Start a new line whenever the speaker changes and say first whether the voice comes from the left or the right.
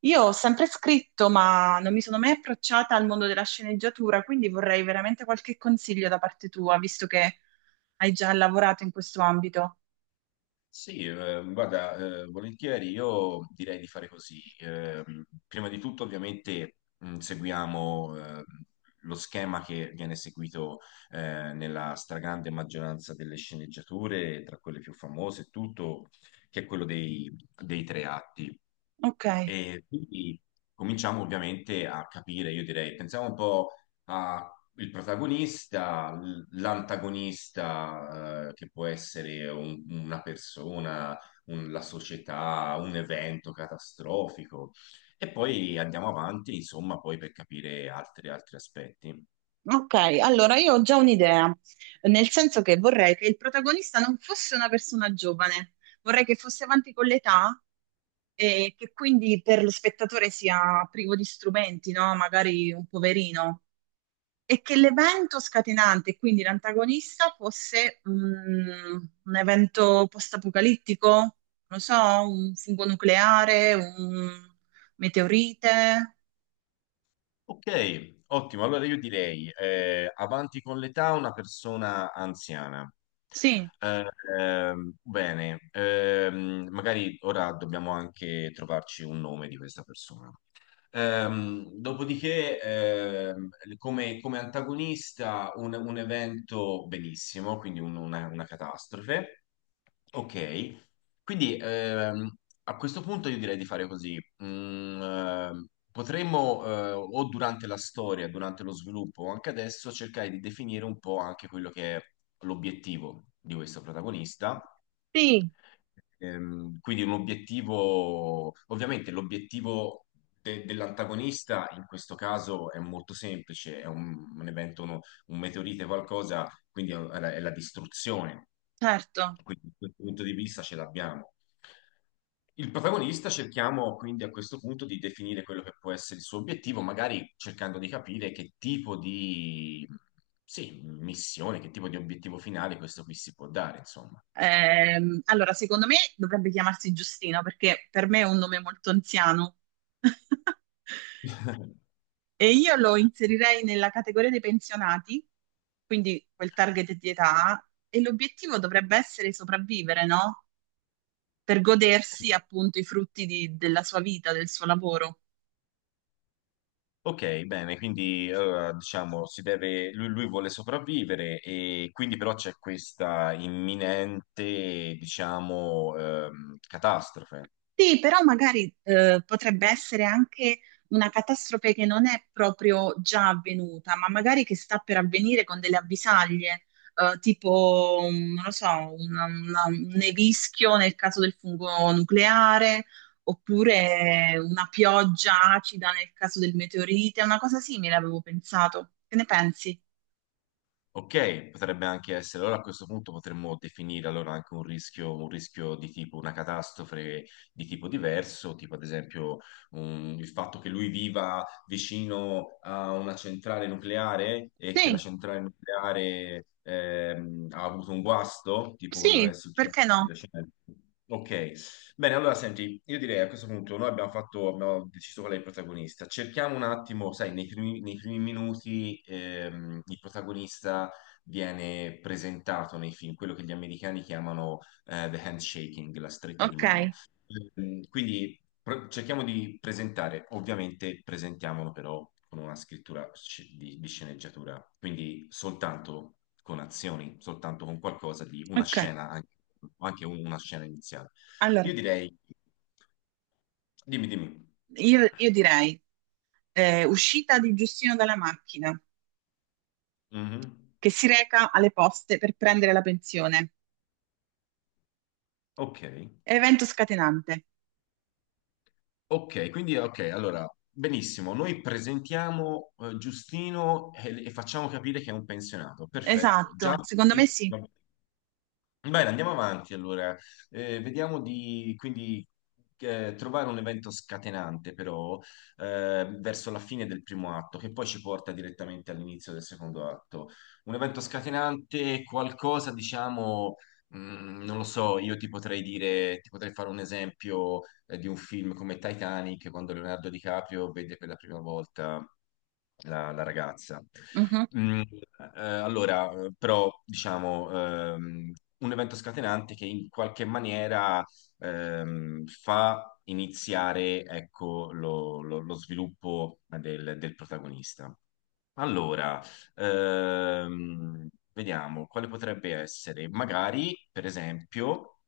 right: Io ho sempre scritto, ma non mi sono mai approcciata al mondo della sceneggiatura, quindi vorrei veramente qualche consiglio da parte tua, visto che hai già lavorato in questo ambito.
left: Sì, guarda, volentieri io direi di fare così. Prima di tutto, ovviamente, seguiamo lo schema che viene seguito nella stragrande maggioranza delle sceneggiature, tra quelle più famose e tutto, che è quello dei tre atti.
right: Ok,
left: E quindi cominciamo ovviamente a capire, io direi, pensiamo un po' al protagonista, l'antagonista, che può essere una persona, la società, un evento catastrofico, e poi andiamo avanti, insomma, poi per capire altri aspetti.
right: ok, allora io ho già un'idea, nel senso che vorrei che il protagonista non fosse una persona giovane, vorrei che fosse avanti con l'età e che quindi per lo spettatore sia privo di strumenti, no? Magari un poverino. E che l'evento scatenante, quindi l'antagonista, fosse un evento post-apocalittico, non lo so, un fungo nucleare, un meteorite.
left: Ok, ottimo. Allora io direi, avanti con l'età, una persona anziana.
right: Sì.
left: Eh, bene, magari ora dobbiamo anche trovarci un nome di questa persona. Dopodiché, come, come antagonista, un evento benissimo, quindi una catastrofe. Ok, quindi a questo punto io direi di fare così. Mm, potremmo, o durante la storia, durante lo sviluppo, o anche adesso, cercare di definire un po' anche quello che è l'obiettivo di questo protagonista.
right: Sì,
left: Quindi un obiettivo, ovviamente l'obiettivo dell'antagonista in questo caso è molto semplice, è un evento, un meteorite, qualcosa quindi è la distruzione.
right: certo.
left: Quindi da questo punto di vista ce l'abbiamo. Il protagonista cerchiamo quindi a questo punto di definire quello che può essere il suo obiettivo, magari cercando di capire che tipo di, sì, missione, che tipo di obiettivo finale questo qui si può dare, insomma.
right: Allora, secondo me dovrebbe chiamarsi Giustino perché per me è un nome molto anziano. E io lo inserirei nella categoria dei pensionati, quindi quel target di età, e l'obiettivo dovrebbe essere sopravvivere, no? Per godersi appunto i della sua vita, del suo lavoro.
left: Ok, bene, quindi diciamo si deve, lui vuole sopravvivere e quindi però c'è questa imminente, diciamo, catastrofe.
right: Sì, però magari potrebbe essere anche una catastrofe che non è proprio già avvenuta, ma magari che sta per avvenire con delle avvisaglie, tipo, non lo so, un nevischio nel caso del fungo nucleare, oppure una pioggia acida nel caso del meteorite, una cosa simile avevo pensato. Che ne pensi?
left: Ok, potrebbe anche essere, allora a questo punto potremmo definire allora anche un rischio di tipo una catastrofe di tipo diverso, tipo ad esempio il fatto che lui viva vicino a una centrale nucleare e che la
right: Sì,
left: centrale nucleare ha avuto un guasto, tipo quello che
right: sì,
left: è
right: perché
left: successo di
right: no?
left: recente. Ok, bene, allora senti, io direi a questo punto noi abbiamo fatto, abbiamo deciso qual è il protagonista. Cerchiamo un attimo, sai, nei primi minuti il protagonista viene presentato nei film, quello che gli americani chiamano the handshaking, la stretta di
right: Ok,
left: mano. Mm, Quindi cerchiamo di presentare, ovviamente presentiamolo però con una scrittura di sceneggiatura, quindi soltanto con azioni, soltanto con qualcosa di una
right: ok.
left: scena, anche, anche una scena iniziale.
right: Allora,
left: Io direi, dimmi, dimmi.
right: io direi uscita di Giustino dalla macchina,
left: Mhm.
right: che si reca alle poste per prendere la pensione.
left: Ok.
right: Evento scatenante.
left: Ok, quindi ok, allora, benissimo, noi presentiamo Giustino e facciamo capire che è un pensionato, perfetto, già.
right: Esatto, secondo
left: Sì,
right: me sì.
left: va bene. Bene, andiamo avanti allora, vediamo di quindi trovare un evento scatenante però verso la fine del primo atto che poi ci porta direttamente all'inizio del secondo atto. Un evento scatenante, qualcosa diciamo, mm, non lo so, io ti potrei dire, ti potrei fare un esempio di un film come Titanic, quando Leonardo DiCaprio vede per la prima volta la, la ragazza.
right: Mhm.
left: Mm, allora, però, diciamo, ehm, un evento scatenante che in qualche maniera fa iniziare, ecco, lo, lo sviluppo del protagonista. Allora, vediamo quale potrebbe essere. Magari, per esempio,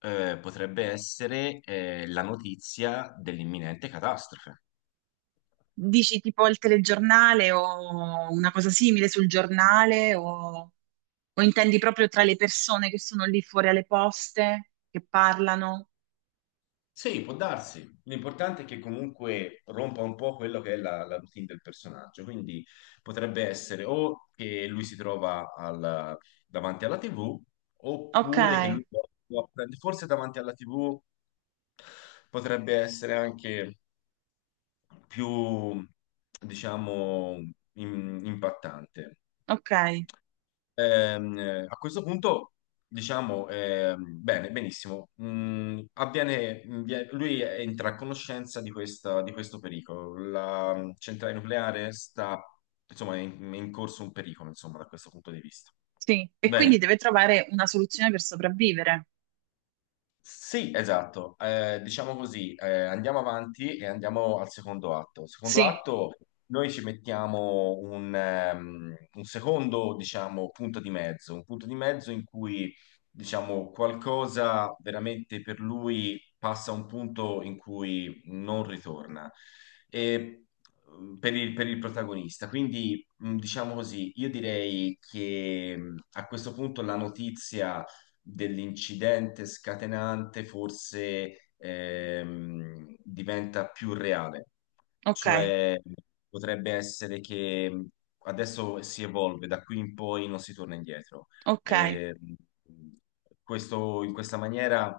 left: potrebbe essere la notizia dell'imminente catastrofe.
right: Dici tipo il telegiornale o una cosa simile sul giornale, o intendi proprio tra le persone che sono lì fuori alle poste, che parlano?
left: Sì, può darsi. L'importante è che comunque rompa un po' quello che è la, la routine del personaggio, quindi potrebbe essere o che lui si trova davanti alla TV,
right: Ok,
left: oppure che può forse davanti alla TV potrebbe essere anche più, diciamo, impattante.
right: ok,
left: A questo punto, diciamo, bene, benissimo. Mm, avviene, lui entra a conoscenza di di questo pericolo. La mm, centrale nucleare sta, insomma, è in corso un pericolo, insomma, da questo punto di vista.
right: sì. E quindi
left: Bene.
right: deve trovare una soluzione per sopravvivere.
left: Sì, esatto. Diciamo così, andiamo avanti e andiamo al secondo atto. Al secondo
right: Sì,
left: atto noi ci mettiamo un secondo, diciamo, punto di mezzo, un punto di mezzo in cui, diciamo, qualcosa veramente per lui passa a un punto in cui non ritorna. E mm, per il protagonista. Quindi, mm, diciamo così, io direi che mm, a questo punto la notizia dell'incidente scatenante forse diventa più reale.
right: ok,
left: Cioè, potrebbe essere che mhmm, adesso si evolve, da qui in poi non si torna indietro.
right: ok.
left: Eh, in questa maniera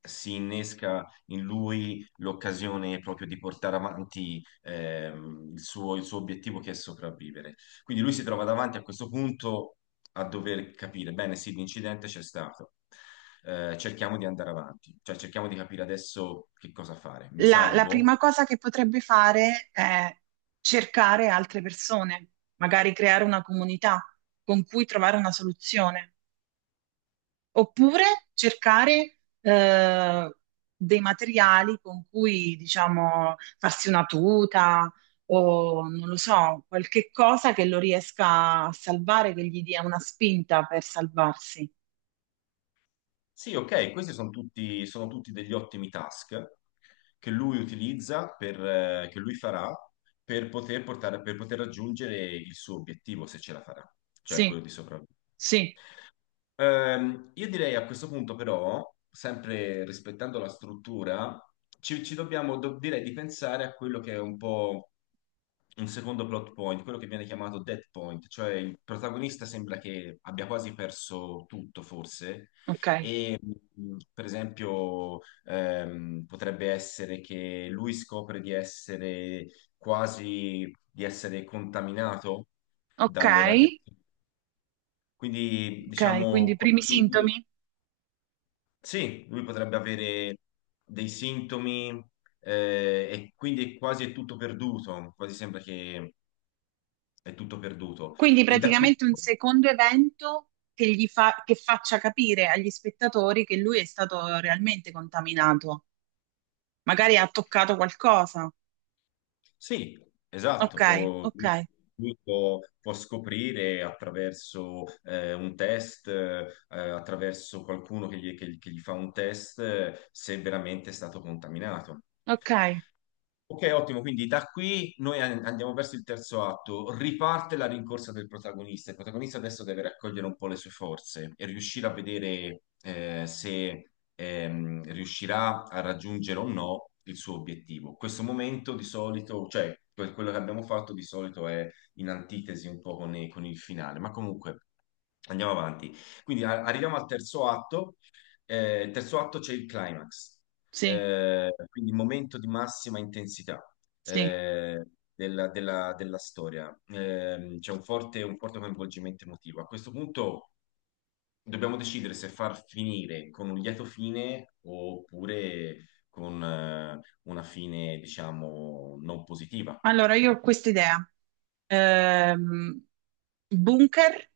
left: si innesca in lui l'occasione proprio di portare avanti il suo obiettivo che è sopravvivere. Quindi lui si trova davanti a questo punto a dover capire, bene, sì, l'incidente c'è stato. Cerchiamo di andare avanti, cioè cerchiamo di capire adesso che cosa fare. Mi
right: La
left: salvo?
right: prima cosa che potrebbe fare è cercare altre persone, magari creare una comunità con cui trovare una soluzione, oppure cercare dei materiali con cui, diciamo, farsi una tuta o non lo so, qualche cosa che lo riesca a salvare, che gli dia una spinta per salvarsi.
left: Sì, ok, questi sono tutti degli ottimi task che lui utilizza, per, che lui farà per poter portare, per poter raggiungere il suo obiettivo, se ce la farà, cioè
right: Sì,
left: quello di sopravvivere.
right: sì,
left: Io direi a questo punto però, sempre rispettando la struttura, ci, ci dobbiamo, direi di pensare a quello che è un po' un secondo plot point, quello che viene chiamato dead point, cioè il protagonista sembra che abbia quasi perso tutto, forse,
right: ok.
left: e per esempio potrebbe essere che lui scopre di essere quasi, di essere contaminato
right: Ok,
left: dalle radiazioni. Quindi,
right: ok, quindi
left: diciamo,
right: i primi
left: quando
right: sintomi?
left: sì, lui potrebbe avere dei sintomi e quindi quasi è tutto perduto, quasi sembra che è tutto perduto.
right: Quindi
left: E da qui,
right: praticamente un secondo evento che gli fa, che faccia capire agli spettatori che lui è stato realmente contaminato. Magari ha toccato qualcosa.
left: sì, esatto,
right: Ok, ok,
left: lui può, può scoprire attraverso un test, attraverso qualcuno che gli, che che gli fa un test, se veramente è stato contaminato.
right: ok.
left: Ok, ottimo, quindi da qui noi andiamo verso il terzo atto, riparte la rincorsa del protagonista, il protagonista adesso deve raccogliere un po' le sue forze e riuscire a vedere se riuscirà a raggiungere o no il suo obiettivo. Questo momento di solito, cioè quello che abbiamo fatto di solito è in antitesi un po' con, con il finale, ma comunque andiamo avanti. Quindi arriviamo al terzo atto, il terzo atto c'è il climax.
right: Sì,
left: Quindi momento di massima intensità
right: sì.
left: eh, della, della storia. C'è un forte coinvolgimento emotivo. A questo punto dobbiamo decidere se far finire con un lieto fine oppure con una fine, diciamo, non positiva.
right: Allora io ho questa idea. Ehm, Bunker,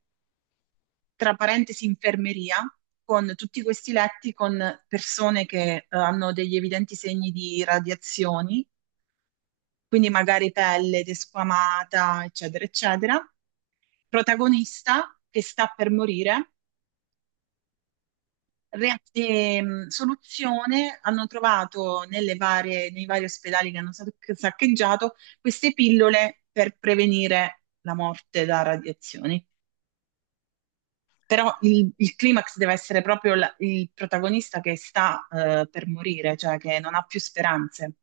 right: tra parentesi infermeria, con tutti questi letti con persone che hanno degli evidenti segni di radiazioni, quindi magari pelle desquamata, eccetera, eccetera, protagonista che sta per morire, soluzione hanno trovato nelle nei vari ospedali che hanno saccheggiato queste pillole per prevenire la morte da radiazioni. Però il climax deve essere proprio il protagonista che sta per morire, cioè che non ha più speranze.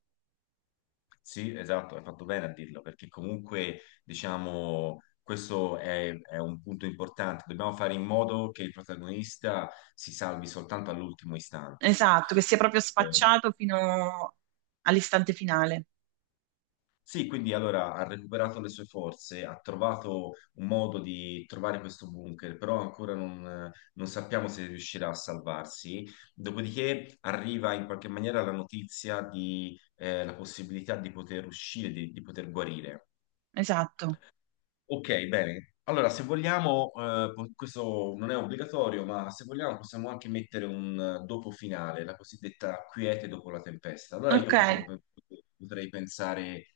left: Sì, esatto, hai fatto bene a dirlo, perché comunque, diciamo, questo è un punto importante. Dobbiamo fare in modo che il protagonista si salvi soltanto all'ultimo istante.
right: Esatto, che si è proprio
left: Eh,
right: spacciato fino all'istante finale.
left: Sì, quindi allora ha recuperato le sue forze, ha trovato un modo di trovare questo bunker, però ancora non, non sappiamo se riuscirà a salvarsi. Dopodiché arriva in qualche maniera la notizia di la possibilità di poter uscire, di poter guarire.
right: Esatto.
left: Ok, bene. Allora, se vogliamo, questo non è obbligatorio, ma se vogliamo possiamo anche mettere un dopo finale, la cosiddetta quiete dopo la tempesta. Allora io
right: Ok.
left: potrei pensare,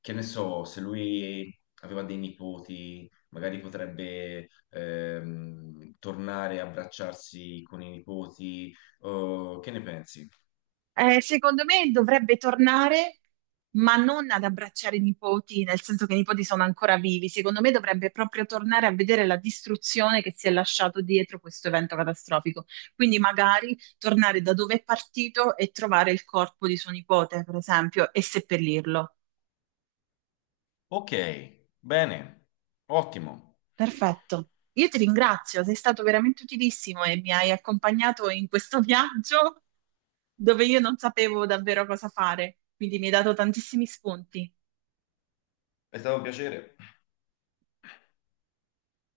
left: che ne so, se lui aveva dei nipoti, magari potrebbe tornare a abbracciarsi con i nipoti. Che ne pensi?
right: Secondo me dovrebbe tornare, ma non ad abbracciare i nipoti, nel senso che i nipoti sono ancora vivi. Secondo me dovrebbe proprio tornare a vedere la distruzione che si è lasciato dietro questo evento catastrofico. Quindi magari tornare da dove è partito e trovare il corpo di suo nipote, per esempio, e seppellirlo.
left: Ok, bene, ottimo.
right: Perfetto. Io ti ringrazio, sei stato veramente utilissimo e mi hai accompagnato in questo viaggio dove io non sapevo davvero cosa fare, quindi mi hai dato tantissimi spunti.
left: È stato un piacere.